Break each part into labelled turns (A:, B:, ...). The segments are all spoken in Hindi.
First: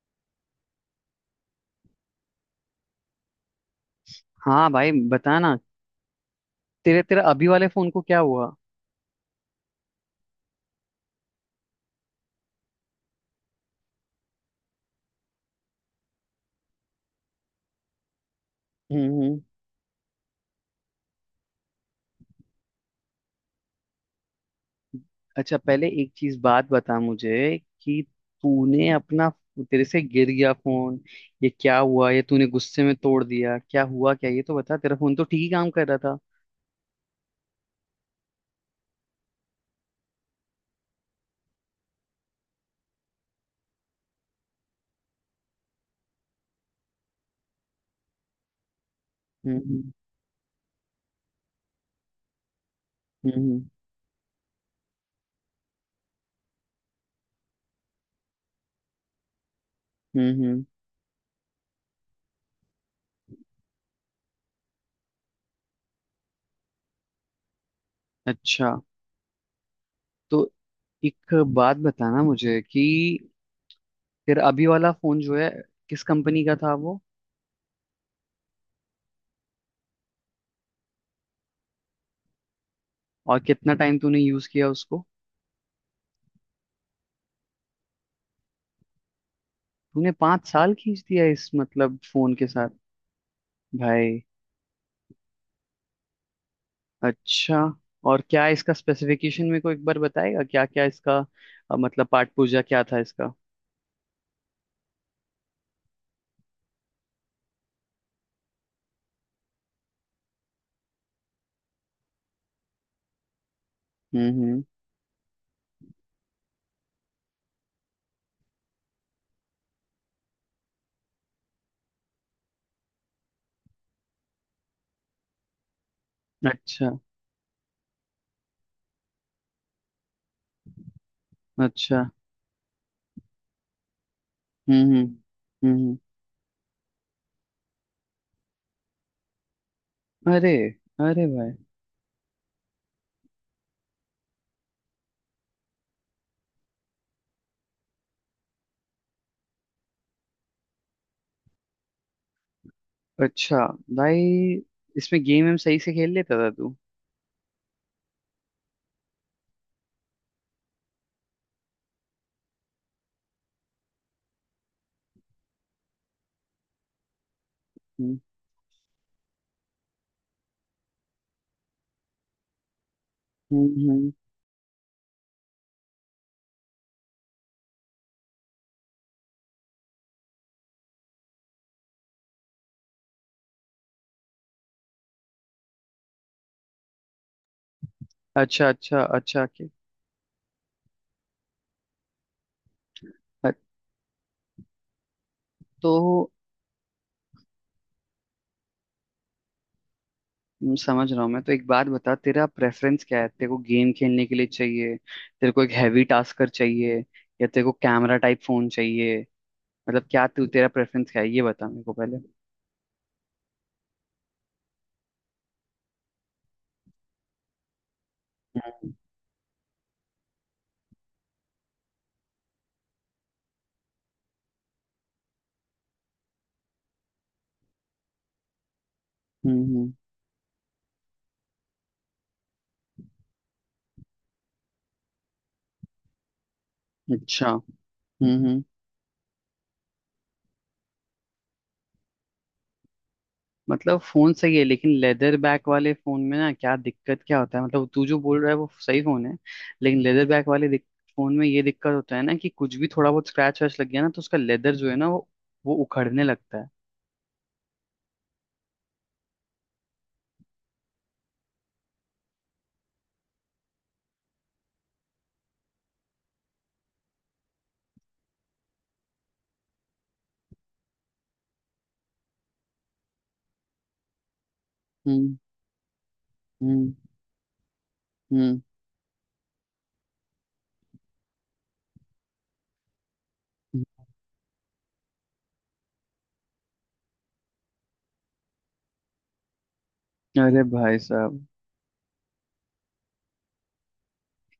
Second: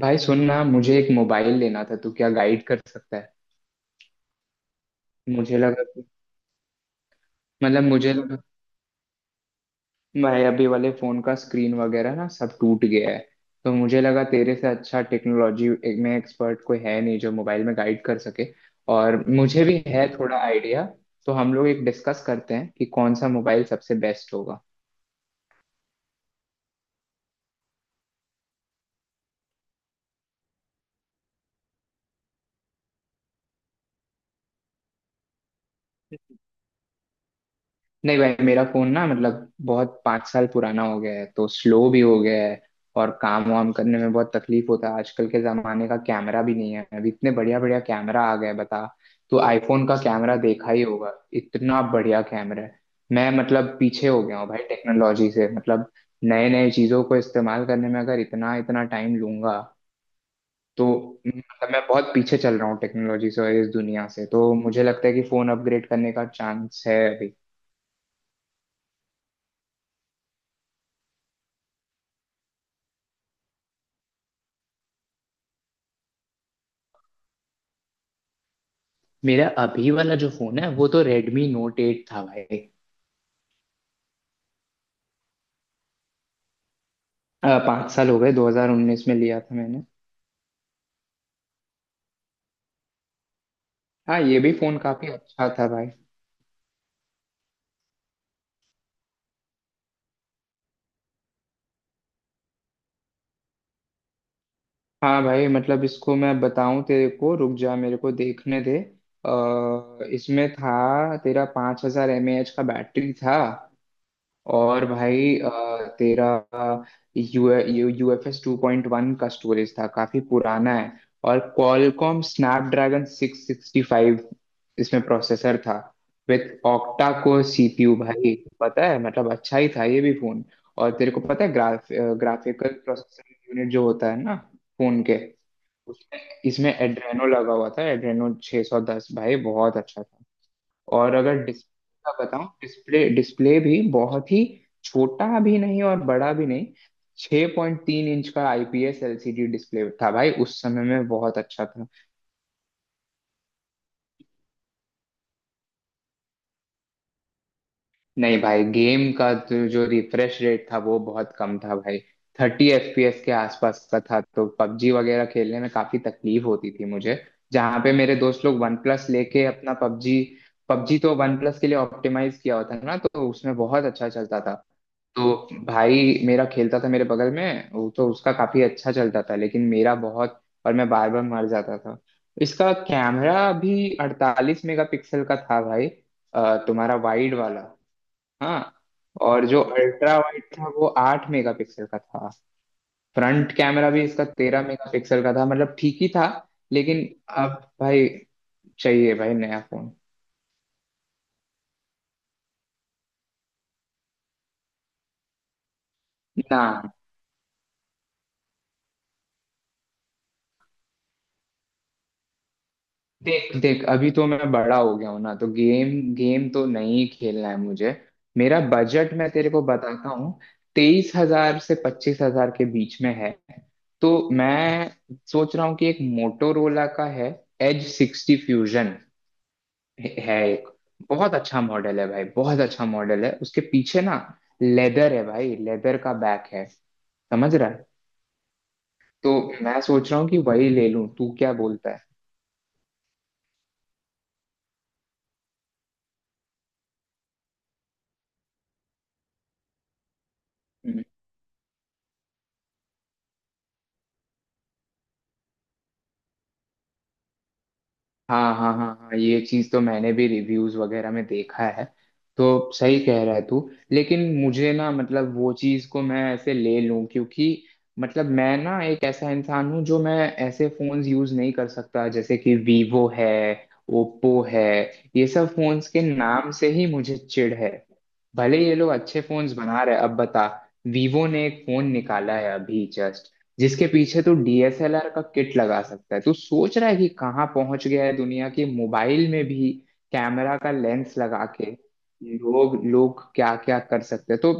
A: भाई सुनना मुझे एक मोबाइल लेना था। तू क्या गाइड कर सकता है?
B: हाँ भाई बता ना।
A: मुझे लगा
B: तेरे तेरा अभी वाले फोन को
A: मुझे
B: क्या
A: लगा
B: हुआ?
A: मेरे अभी वाले फोन का स्क्रीन वगैरह ना सब टूट गया है। तो मुझे लगा तेरे से अच्छा टेक्नोलॉजी में एक्सपर्ट कोई है नहीं जो मोबाइल में गाइड कर सके।
B: हम्म
A: और
B: हम्म।
A: मुझे भी है थोड़ा आइडिया, तो हम लोग एक डिस्कस करते हैं कि कौन सा मोबाइल सबसे बेस्ट होगा।
B: अच्छा, पहले एक चीज बात बता मुझे कि तूने अपना, तेरे से गिर गया फोन, ये क्या हुआ? ये तूने गुस्से में तोड़ दिया? क्या हुआ, क्या? ये तो बता, तेरा फोन तो ठीक ही काम कर रहा था।
A: नहीं भाई, मेरा फोन ना मतलब बहुत पाँच साल पुराना हो गया है, तो स्लो भी हो गया है। और काम वाम करने में बहुत तकलीफ होता है। आजकल के जमाने का कैमरा भी नहीं है, अभी इतने बढ़िया बढ़िया कैमरा आ गए हैं, बता। तो
B: हम्म
A: आईफोन का कैमरा देखा ही होगा, इतना बढ़िया कैमरा है। मैं
B: हम्म
A: मतलब पीछे हो गया हूँ भाई टेक्नोलॉजी से। मतलब नए नए चीजों को इस्तेमाल करने में अगर इतना इतना टाइम लूंगा
B: हम्म हम्म।
A: तो मतलब मैं बहुत पीछे चल रहा हूँ टेक्नोलॉजी से और इस दुनिया से। तो मुझे लगता है कि फोन अपग्रेड करने का चांस है अभी।
B: अच्छा, तो एक बात बताना मुझे कि तेरा अभी वाला फोन जो है, किस कंपनी का था वो?
A: मेरा अभी वाला जो फोन है वो तो रेडमी नोट एट था भाई।
B: और कितना टाइम तूने यूज किया उसको?
A: पाँच साल हो गए, 2019 में लिया था मैंने।
B: तूने 5 साल खींच दिया इस मतलब फोन के साथ भाई।
A: हाँ ये भी फोन काफी अच्छा था भाई।
B: अच्छा, और क्या इसका स्पेसिफिकेशन मेरे को एक बार बताएगा, क्या क्या इसका? मतलब पाठ पूजा क्या था इसका?
A: हाँ भाई, मतलब इसको मैं बताऊं तेरे को, रुक जा, मेरे को देखने दे। इसमें था तेरा 5000 हजार एम ए एच का बैटरी था।
B: हम्म।
A: और भाई तेरा U U F S two point one का स्टोरेज था, काफी पुराना है। और Qualcomm Snapdragon six sixty five इसमें प्रोसेसर था विथ
B: अच्छा,
A: ऑक्टा कोर सीपीयू। भाई पता है, मतलब अच्छा ही था ये भी फोन। और तेरे को पता है ग्राफ
B: अच्छा।
A: ग्राफिकल प्रोसेसर यूनिट जो होता है ना
B: हम्म
A: फोन
B: हम्म
A: के,
B: हम्म
A: उसमें इसमें एड्रेनो लगा हुआ था, एड्रेनो 610 भाई, बहुत अच्छा था।
B: अरे,
A: और
B: अरे
A: अगर
B: भाई।
A: डिस्प्ले का बताऊं, डिस्प्ले डिस्प्ले भी बहुत ही छोटा भी नहीं और बड़ा भी नहीं, 6.3 इंच का आईपीएस एलसीडी डिस्प्ले था भाई, उस समय में बहुत अच्छा था।
B: अच्छा भाई, इसमें गेम हम सही से खेल लेता था तू?
A: नहीं भाई, गेम का जो जो रिफ्रेश रेट था वो बहुत कम था भाई, थर्टी एफपीएस के आसपास का था। तो पबजी वगैरह खेलने में काफी तकलीफ होती थी मुझे। जहाँ पे मेरे
B: हम्म
A: दोस्त लोग वन प्लस लेके अपना पबजी, पबजी तो वन प्लस के लिए ऑप्टिमाइज किया होता है ना, तो उसमें बहुत
B: हम्म
A: अच्छा
B: हम्म।
A: चलता था। तो भाई मेरा खेलता था, मेरे बगल में वो तो उसका काफी अच्छा चलता था लेकिन मेरा बहुत, और मैं बार बार मर जाता था। इसका कैमरा भी अड़तालीस मेगापिक्सल का था भाई, तुम्हारा वाइड वाला।
B: अच्छा
A: हाँ,
B: अच्छा अच्छा
A: और जो
B: के।
A: अल्ट्रा वाइड था वो आठ मेगापिक्सल का था। फ्रंट
B: अ-
A: कैमरा भी इसका तेरह मेगापिक्सल का था, मतलब
B: तो,
A: ठीक ही था। लेकिन अब भाई, चाहिए भाई नया फोन।
B: समझ रहा हूँ मैं। तो एक बात बता, तेरा प्रेफरेंस क्या है? तेरे को गेम खेलने के लिए चाहिए, तेरे को एक हैवी टास्कर
A: ना
B: चाहिए, या तेरे को कैमरा टाइप फोन चाहिए? मतलब क्या तू, तेरा प्रेफरेंस क्या है ये बता मेरे को पहले।
A: देख देख, अभी तो मैं बड़ा हो गया हूं ना, तो गेम गेम तो नहीं खेलना है मुझे। मेरा बजट मैं तेरे को बताता हूँ, तेईस हजार से पच्चीस हजार के बीच में है। तो मैं सोच रहा हूँ कि एक मोटोरोला का है, एज सिक्सटी फ्यूजन
B: हम्म।
A: है एक, बहुत अच्छा मॉडल है भाई, बहुत अच्छा मॉडल है। उसके पीछे ना लेदर है भाई, लेदर का बैक है,
B: अच्छा।
A: समझ रहा है।
B: हम्म।
A: तो मैं सोच रहा हूँ कि वही ले लूं, तू क्या बोलता
B: मतलब फोन सही है, लेकिन लेदर बैक वाले फोन में ना, क्या दिक्कत क्या होता है? मतलब तू जो बोल रहा है वो सही फोन है, लेकिन लेदर बैक वाले
A: है।
B: फोन में ये दिक्कत होता है ना कि कुछ भी थोड़ा बहुत स्क्रैच वैच लग गया ना, तो उसका लेदर जो है ना, वो उखड़ने लगता है।
A: हाँ हाँ हाँ हाँ, ये चीज तो मैंने भी रिव्यूज वगैरह में देखा है। तो सही कह रहा है तू। लेकिन मुझे ना, मतलब वो चीज को मैं ऐसे ले लूं क्योंकि मतलब मैं ना एक ऐसा इंसान हूँ जो मैं ऐसे फोन्स यूज नहीं कर सकता, जैसे कि वीवो है, ओप्पो है, ये
B: हम्म
A: सब फोन्स के नाम से ही
B: हम्म
A: मुझे चिढ़ है। भले
B: हम्म
A: ये लोग अच्छे फोन्स बना रहे हैं, अब बता, वीवो ने एक फोन निकाला है अभी जस्ट जिसके पीछे तू डीएसएलआर का किट लगा सकता है। तू सोच रहा है कि कहाँ पहुंच गया है दुनिया की, मोबाइल में भी कैमरा
B: अरे
A: का
B: भाई
A: लेंस लगा
B: साहब,
A: के लोग लोग क्या क्या कर सकते हैं। तो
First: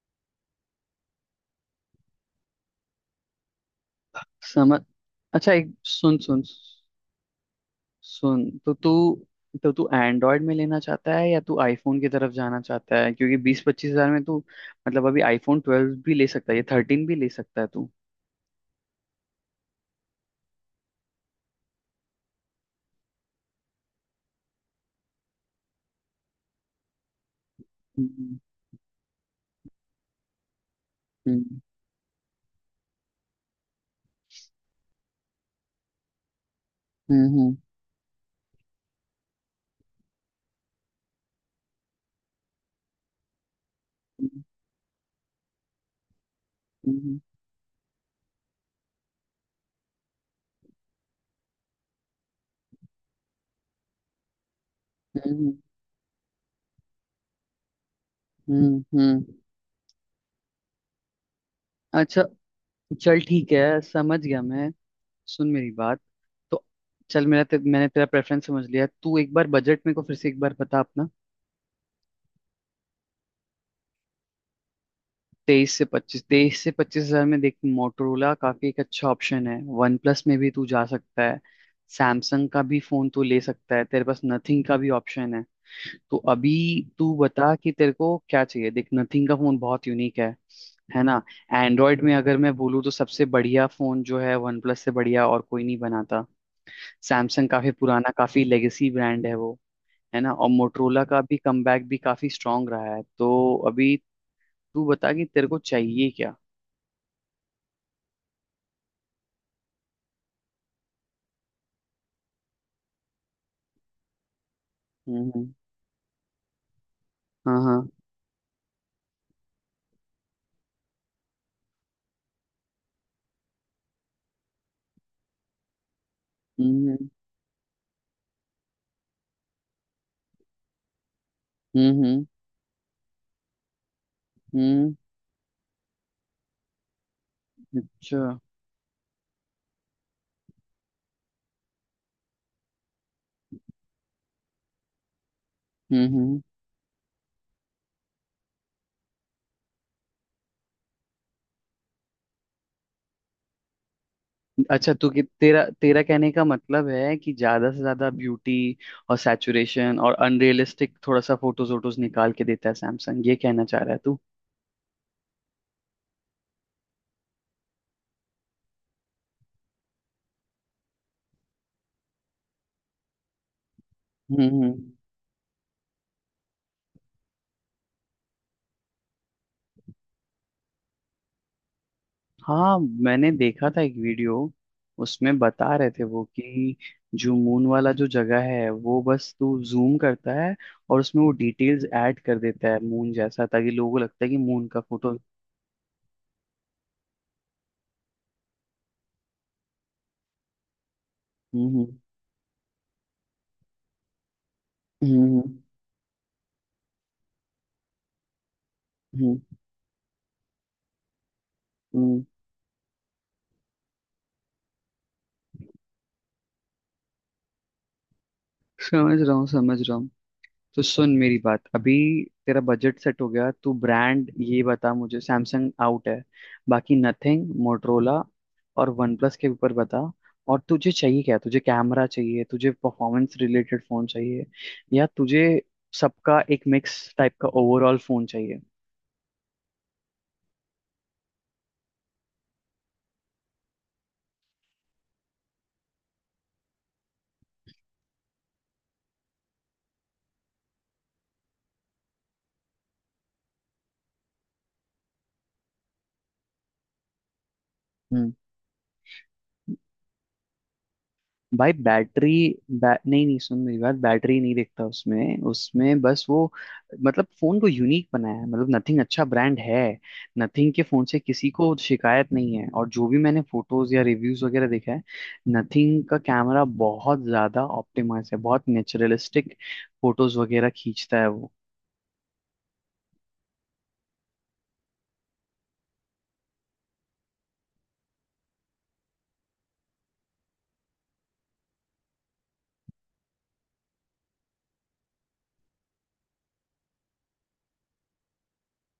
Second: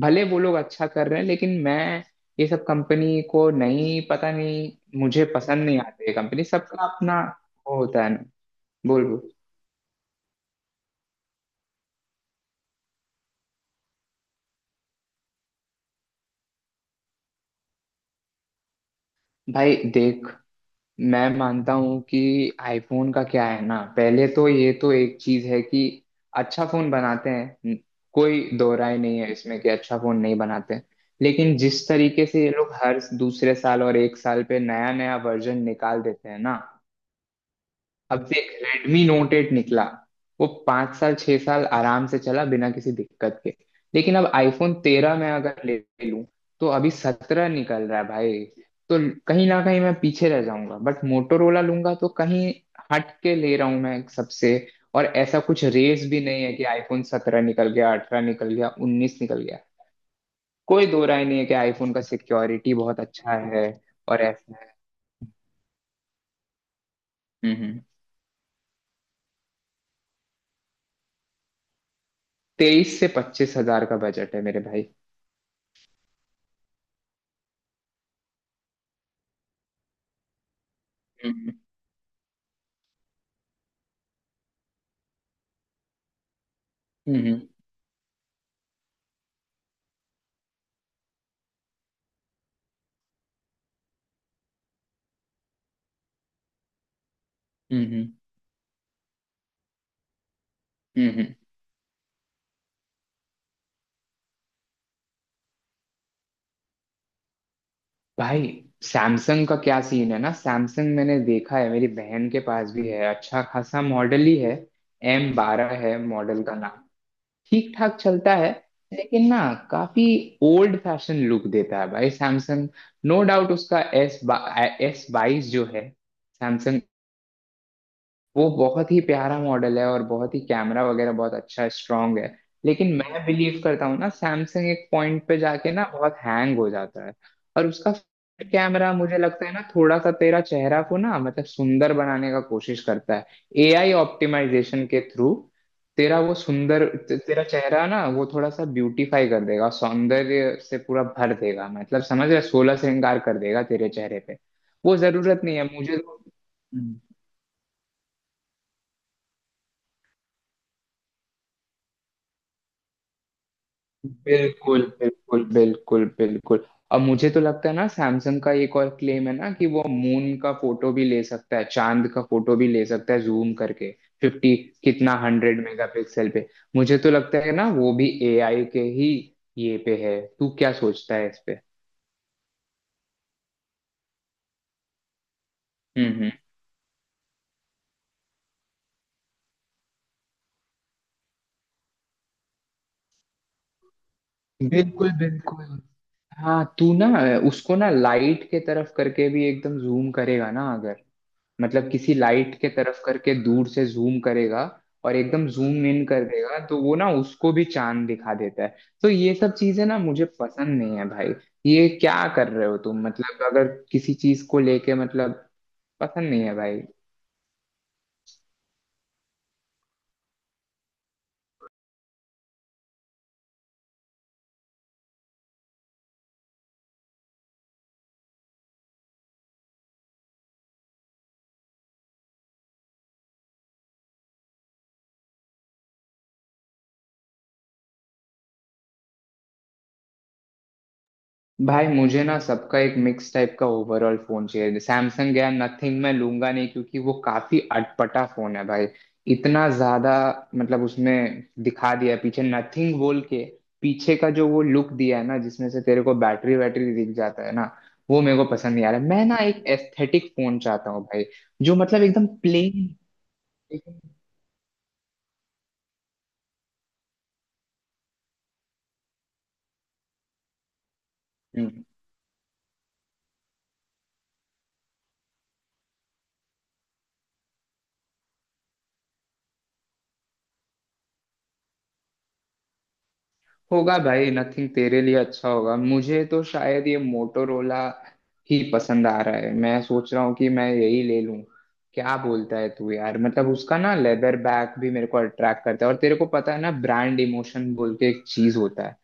A: भले वो लोग अच्छा कर रहे हैं लेकिन मैं, ये सब कंपनी को नहीं, पता नहीं,
B: समझ।
A: मुझे
B: अच्छा,
A: पसंद
B: एक,
A: नहीं आती ये
B: सुन सुन
A: कंपनी, सबका अपना वो होता है ना।
B: सुन, तो तू
A: बोल बोल।
B: तो तू एंड्रॉयड में लेना चाहता है, या तू आईफोन की तरफ जाना चाहता है? क्योंकि 20-25 हजार में तू, मतलब अभी आईफोन ट्वेल्व भी ले सकता है, या थर्टीन भी ले सकता है तू।
A: भाई देख, मैं मानता हूँ कि आईफोन का क्या है ना, पहले तो ये तो एक चीज है कि अच्छा फोन बनाते हैं,
B: हम्म
A: कोई दो राय नहीं है इसमें कि अच्छा फोन नहीं बनाते। लेकिन
B: हम्म
A: जिस तरीके से ये लोग हर दूसरे साल और एक साल पे नया नया वर्जन निकाल देते हैं ना,
B: हम्म
A: अब देख रेडमी नोट एट निकला, वो पाँच साल छह साल आराम से चला बिना किसी दिक्कत के। लेकिन अब आईफोन तेरह में अगर ले लूं, तो अभी
B: हम्म
A: सत्रह निकल रहा है भाई। तो कहीं ना कहीं मैं पीछे रह जाऊंगा, बट मोटोरोला लूंगा तो कहीं हट के ले रहा हूं मैं सबसे। और ऐसा
B: हम्म
A: कुछ रेस भी नहीं है कि आईफोन सत्रह निकल गया, अठारह निकल गया,
B: हम्म,
A: उन्नीस
B: हम्म।
A: निकल गया। कोई दो राय नहीं है कि आईफोन का
B: अच्छा,
A: सिक्योरिटी बहुत
B: चल
A: अच्छा
B: ठीक
A: है।
B: है, समझ
A: और
B: गया
A: ऐसा
B: मैं।
A: है।
B: सुन मेरी बात, तो चल, मेरा
A: हम्म हम्म।
B: मैंने तेरा प्रेफरेंस समझ लिया, तू एक बार बजट मेरे को फिर से एक बार बता अपना।
A: तेईस से पच्चीस हजार का बजट है मेरे भाई।
B: तेईस से पच्चीस हजार में देख, मोटोरोला काफी एक अच्छा ऑप्शन है, वन प्लस में भी तू जा सकता है, सैमसंग का भी फोन तू ले सकता है, तेरे पास नथिंग का भी ऑप्शन है। तो अभी तू
A: हम्म
B: बता कि तेरे को क्या चाहिए। देख, नथिंग का फोन बहुत यूनिक है ना। एंड्रॉयड में अगर मैं बोलूँ, तो सबसे बढ़िया फोन जो है, वन प्लस से बढ़िया और कोई नहीं बनाता। सैमसंग काफी
A: हम्म
B: पुराना, काफी लेगेसी ब्रांड है वो, है ना। और मोटरोला
A: हम्म
B: का
A: हम्म।
B: भी कमबैक भी काफी स्ट्रांग रहा है। तो अभी तू बता कि तेरे को चाहिए क्या।
A: भाई, सैमसंग का क्या सीन है ना, सैमसंग मैंने देखा है, मेरी बहन के पास भी है, अच्छा खासा मॉडल ही है, एम
B: हम्म।
A: बारह है मॉडल का नाम,
B: हाँ
A: ठीक
B: हाँ।
A: ठाक चलता है। लेकिन ना, काफी ओल्ड फैशन लुक देता है भाई सैमसंग। नो डाउट उसका एस बाईस जो है सैमसंग,
B: हम्म
A: वो बहुत ही प्यारा मॉडल है और बहुत ही कैमरा वगैरह बहुत अच्छा
B: हम्म
A: स्ट्रांग
B: हम्म
A: है। लेकिन मैं बिलीव करता हूँ ना, सैमसंग एक
B: हम्म।
A: पॉइंट पे जाके ना बहुत हैंग हो जाता है। और उसका
B: अच्छा।
A: कैमरा मुझे लगता है ना थोड़ा सा तेरा चेहरा को ना, मतलब सुंदर बनाने का कोशिश करता है, एआई ऑप्टिमाइजेशन के थ्रू। तेरा वो
B: हम्म।
A: सुंदर तेरा चेहरा ना वो थोड़ा सा ब्यूटीफाई कर देगा, सौंदर्य से पूरा भर देगा, मतलब समझ रहे, सोलह श्रृंगार कर देगा तेरे चेहरे पे।
B: अच्छा,
A: वो
B: तू कि
A: जरूरत नहीं
B: तेरा
A: है मुझे
B: तेरा
A: तो।
B: कहने का मतलब है कि ज्यादा से ज्यादा ब्यूटी और सैचुरेशन और अनरियलिस्टिक थोड़ा सा फोटोज वोटोज निकाल के देता है सैमसंग, ये कहना चाह रहा है तू?
A: बिल्कुल बिल्कुल बिल्कुल बिल्कुल। अब मुझे तो लगता है ना, सैमसंग का एक और क्लेम है ना कि वो मून का फोटो भी ले सकता है, चांद का फोटो भी ले सकता है जूम करके, फिफ्टी,
B: हम्म।
A: कितना, हंड्रेड मेगापिक्सल पे। मुझे तो लगता है ना वो भी एआई के ही ये पे है। तू क्या सोचता है इस पे?
B: हाँ, मैंने देखा था एक वीडियो। उसमें बता रहे थे वो
A: हम्म।
B: कि जो मून वाला जो जगह है, वो बस तू जूम करता है, और उसमें वो डिटेल्स ऐड कर देता है मून जैसा, ताकि लोगों को लगता है कि मून का
A: बिल्कुल
B: फोटो।
A: बिल्कुल। हाँ, तू ना उसको ना लाइट के तरफ करके भी एकदम जूम करेगा ना अगर,
B: हम्म
A: मतलब किसी लाइट के तरफ करके दूर से जूम करेगा
B: हम्म
A: और एकदम
B: हम्म
A: जूम इन कर देगा, तो वो ना उसको भी चांद दिखा देता है। तो ये
B: हम्म।
A: सब चीजें ना मुझे पसंद नहीं है भाई, ये क्या
B: हम्म,
A: कर रहे हो तुम, मतलब अगर किसी चीज को लेके, मतलब पसंद नहीं है भाई।
B: समझ रहा हूँ, समझ रहा हूँ। तो सुन मेरी बात, अभी तेरा बजट सेट हो गया, तू ब्रांड ये बता मुझे, सैमसंग आउट है, बाकी नथिंग, मोटरोला और वन प्लस के ऊपर बता। और तुझे चाहिए क्या? तुझे कैमरा चाहिए, तुझे परफॉर्मेंस रिलेटेड फोन चाहिए, या तुझे सबका एक मिक्स टाइप का ओवरऑल फोन चाहिए?
A: भाई मुझे ना सबका एक मिक्स टाइप का ओवरऑल फोन चाहिए। सैमसंग या नथिंग मैं लूंगा नहीं क्योंकि वो काफी अटपटा फोन है भाई, इतना ज्यादा, मतलब उसमें दिखा दिया है पीछे, नथिंग बोल के पीछे का जो वो लुक दिया है ना, जिसमें से तेरे को बैटरी वैटरी दिख जाता है ना, वो मेरे
B: हम्म।
A: को पसंद नहीं आ रहा है। मैं ना एक एस्थेटिक फोन चाहता हूँ भाई, जो
B: भाई
A: मतलब एकदम
B: बैटरी, नहीं नहीं, सुन मेरी बात, बैटरी नहीं देखता उसमें उसमें बस वो, मतलब फोन को यूनिक बनाया है, मतलब नथिंग अच्छा ब्रांड है। नथिंग के फोन से किसी को
A: प्लेन
B: शिकायत नहीं है, और जो भी मैंने फोटोज या रिव्यूज वगैरह देखा है, नथिंग का कैमरा बहुत ज्यादा ऑप्टिमाइज है, बहुत नेचुरलिस्टिक फोटोज वगैरह खींचता है वो।
A: होगा भाई। नथिंग तेरे लिए अच्छा होगा, मुझे तो शायद ये मोटोरोला ही पसंद आ रहा है। मैं सोच रहा हूँ कि मैं यही ले लूं। क्या बोलता है तू यार? मतलब उसका ना लेदर बैग भी मेरे को अट्रैक्ट करता है। और तेरे को पता है ना, ब्रांड इमोशन बोल के एक चीज होता है,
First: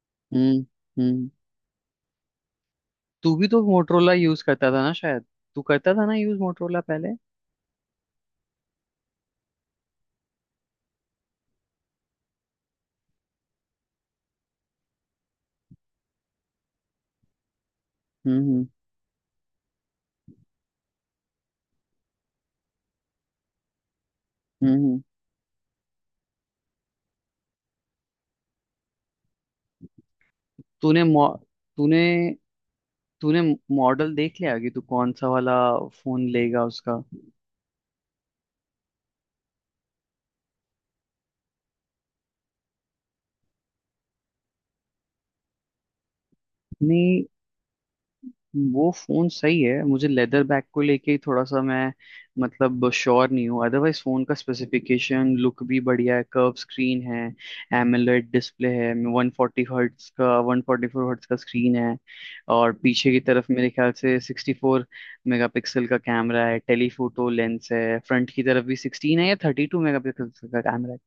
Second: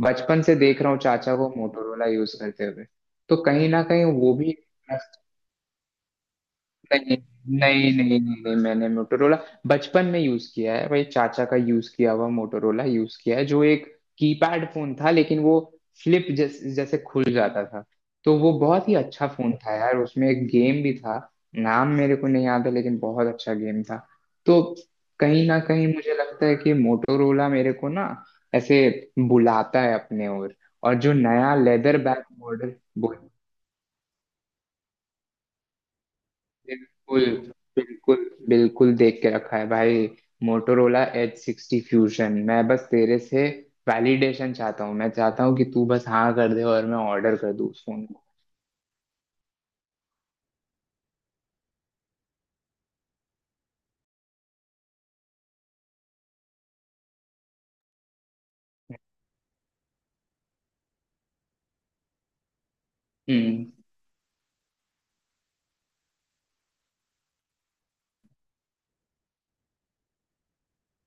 A: बचपन से
B: हम्म
A: देख रहा हूँ
B: हम्म।
A: चाचा को मोटोरोला यूज करते हुए,
B: तू
A: तो
B: भी तो
A: कहीं ना कहीं
B: मोटरोला
A: वो
B: यूज
A: भी।
B: करता था ना शायद? तू करता था ना यूज मोटरोला पहले?
A: नहीं नहीं नहीं नहीं नहीं मैंने मोटोरोला बचपन में यूज किया है भाई, चाचा का यूज किया हुआ मोटोरोला यूज किया है, जो एक कीपैड फोन था लेकिन वो फ्लिप जैसे खुल जाता था। तो
B: हम्म
A: वो
B: हम्म
A: बहुत ही अच्छा फोन था यार, उसमें एक गेम भी था, नाम मेरे को नहीं याद है लेकिन बहुत अच्छा गेम था। तो
B: हम्म, हम्म।
A: कहीं ना कहीं मुझे लगता है कि मोटोरोला मेरे को ना ऐसे बुलाता है अपने ओर। और
B: तूने
A: जो
B: मो-
A: नया लेदर
B: तूने
A: बैक मॉडल,
B: तूने मॉडल देख लिया कि तू कौन सा वाला फोन लेगा उसका?
A: बिल्कुल बिल्कुल बिल्कुल देख के रखा है भाई, मोटोरोला एच सिक्सटी फ्यूजन। मैं बस तेरे से वैलिडेशन चाहता हूँ, मैं चाहता हूँ कि तू बस हाँ कर दे और मैं
B: नहीं,
A: ऑर्डर कर दूँ उस फोन को।
B: वो फोन सही है, मुझे लेदर बैक को लेके ही थोड़ा सा मैं, मतलब श्योर नहीं हूँ। अदरवाइज फोन का स्पेसिफिकेशन, लुक भी बढ़िया है, कर्व स्क्रीन है, एमोलेड डिस्प्ले है, 140 हर्ट्स का, 144 हर्ट्स का स्क्रीन है। और पीछे की तरफ
A: हम्म।
B: मेरे ख्याल से 64 मेगापिक्सल का कैमरा है, टेलीफोटो लेंस है, फ्रंट की तरफ भी 16 है या 32 मेगापिक्सल का कैमरा है।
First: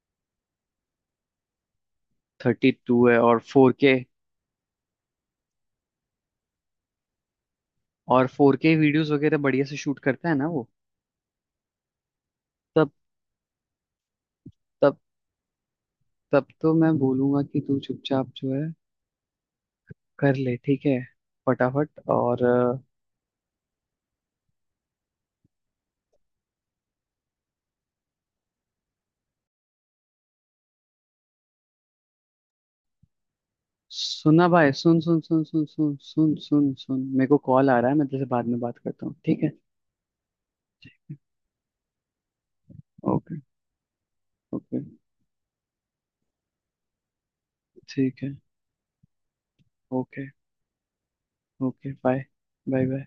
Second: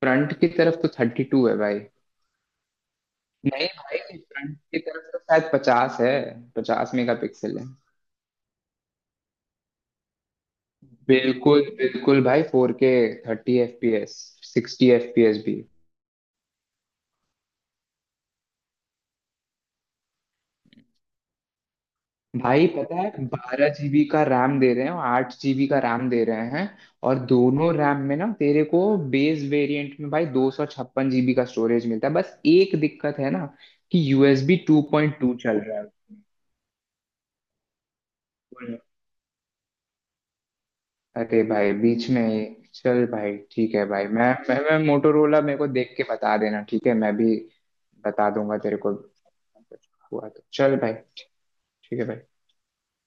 A: फ्रंट की तरफ तो थर्टी टू है भाई।
B: 32 है। और
A: नहीं
B: 4K,
A: भाई, फ्रंट की तरफ तो शायद पचास है, पचास मेगा पिक्सल है।
B: और फोर के वीडियोस वगैरह बढ़िया से शूट करता है ना वो?
A: बिल्कुल बिल्कुल भाई, फोर के
B: तब
A: thirty F P S, sixty
B: तब
A: एफ पी एस भी।
B: तब तो मैं बोलूंगा कि तू चुपचाप जो है कर ले, ठीक है, फटाफट। और
A: भाई पता है, बारह जीबी का रैम दे रहे हैं और आठ जीबी का रैम दे रहे हैं। और दोनों रैम में ना तेरे को बेस वेरिएंट में भाई दो सौ छप्पन जीबी का स्टोरेज मिलता है। बस एक दिक्कत है ना कि
B: सुना
A: यूएसबी
B: भाई,
A: टू
B: सुन
A: पॉइंट
B: सुन
A: टू
B: सुन
A: चल
B: सुन
A: रहा है
B: सुन सुन सुन सुन, मेरे को कॉल आ रहा है, मैं तुझसे बाद में
A: उसमें।
B: बात करता हूँ, ठीक है?
A: अरे भाई बीच में ये- चल भाई,
B: ओके,
A: ठीक है भाई, मैं
B: ओके,
A: मोटोरोला मेरे को देख के बता देना ठीक है, मैं भी
B: ठीक
A: बता
B: है।
A: दूंगा तेरे को कुछ
B: ओके।
A: हुआ तो। चल भाई,
B: ओके,
A: ठीक है
B: बाय
A: भाई।
B: Bye bye.